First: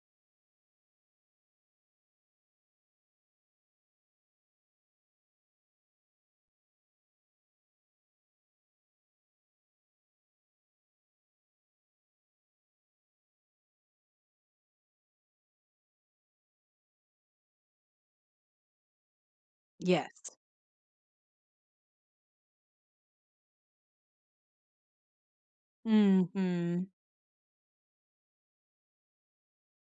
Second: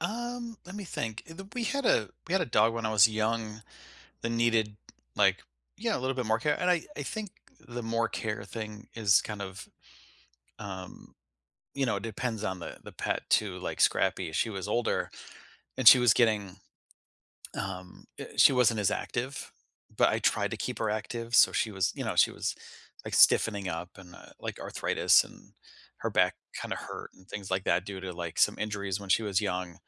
Um, let me think. Uh, the we had a we had a dog when I was young that needed, like Yeah, a little bit more care, and I I think the more care thing is kind of, um you know, it depends on the the pet, too. Like, Scrappy, she was older, and she was getting, um, e She wasn't as active, but I Yes. tried to keep her active, so she was you know, she was, like, stiffening up, and, uh, like, arthritis, and her back kinda Mhm. hurt and things like that due to, like, some injuries when she was young,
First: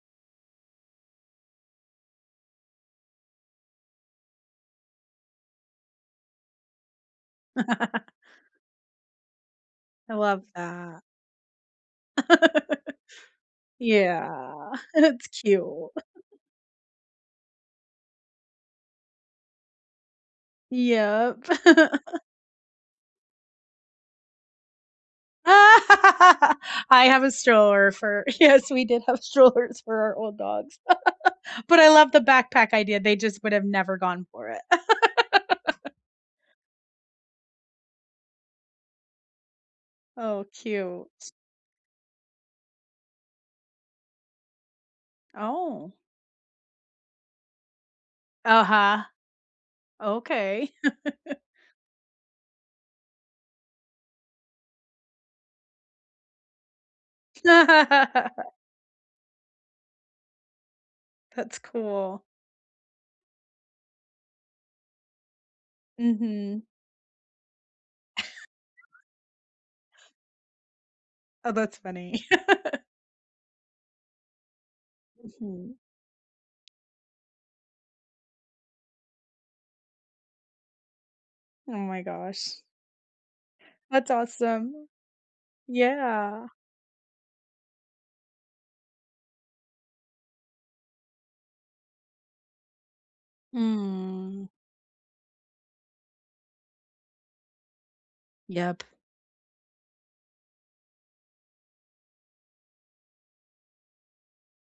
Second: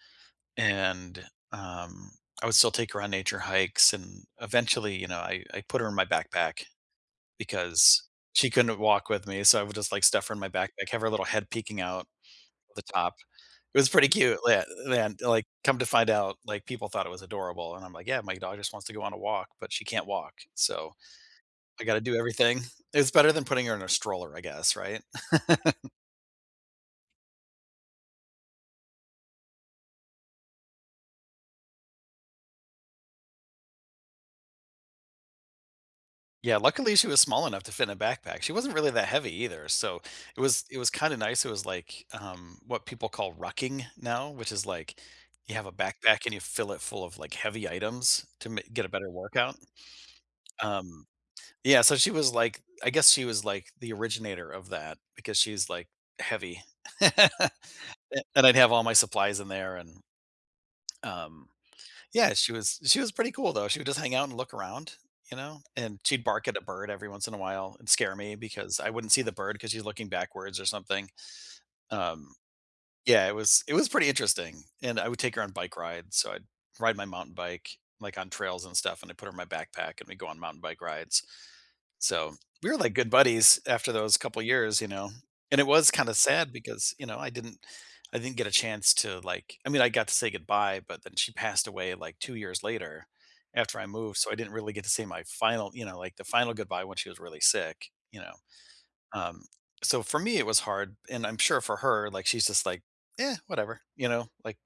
and, um, I would still take her on nature hikes, and eventually, you know, I I put her in my backpack because she couldn't walk with me, so, I would just, like, I stuff her in love my backpack, have that. her little head peeking out at the top. It was pretty cute, le and Yeah, la and that's then, like, come to cute. find out, like, people thought it was adorable, and I'm like, "Yeah, my dog just wants to go on a walk, but she can't walk, so Yep. I gotta do everything." It's better than putting her in a stroller, I guess, right? I have a stroller for Yes, we did have strollers for our old dogs. But I love the backpack idea, they just would've never gone for it. Yeah, luckily, she was small enough to fit in a backpack. She wasn't really that heavy either, so it Oh, was it was cute. kinda nice, it was like, um, what people call rucking now, which is, like, you have a Oh. backpack and you fill it full of, like, heavy items to ma get a Uh-huh. better workout, Okay. um Yeah. So, she was, like I guess she was, like, the originator of that, because she is, like, heavy, and and I'd have all my supplies in there, and um That's cool. Yeah, she was she was pretty cool, though. She would just hang out and look around, you know, and she'd bark at a Mhm. bird every once in a while, and scare me because I wouldn't see the bird 'cause she's looking backwards or something, Oh, that's funny. um Yeah, it was it was pretty interesting, and I would take her on Mhm. bike rides, so, I'd ride my mountain bike, like, on trails and stuff, and I'd put her in my backpack, and we'd go on mountain bike rides. Oh my So, gosh. we were like good buddies after That's those couple years, awesome. you know, and it was kinda Yeah. sad because, you know, I didn't I didn't get a chance to, like I mean, I got to say goodbye, but then she passed away like 2 years later after I moved, so I Mm. didn't really get to say my final you know, like the final goodbye when she was really sick, you know? Yep. Um, so, for me, it was hard, and I'm sure for her, like, she's just like, "Yeah, whatever." You know, like,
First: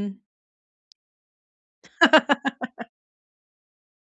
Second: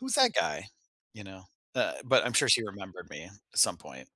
"Who's that guy?" you know? Uh, but I'm sure she remembered me at some point.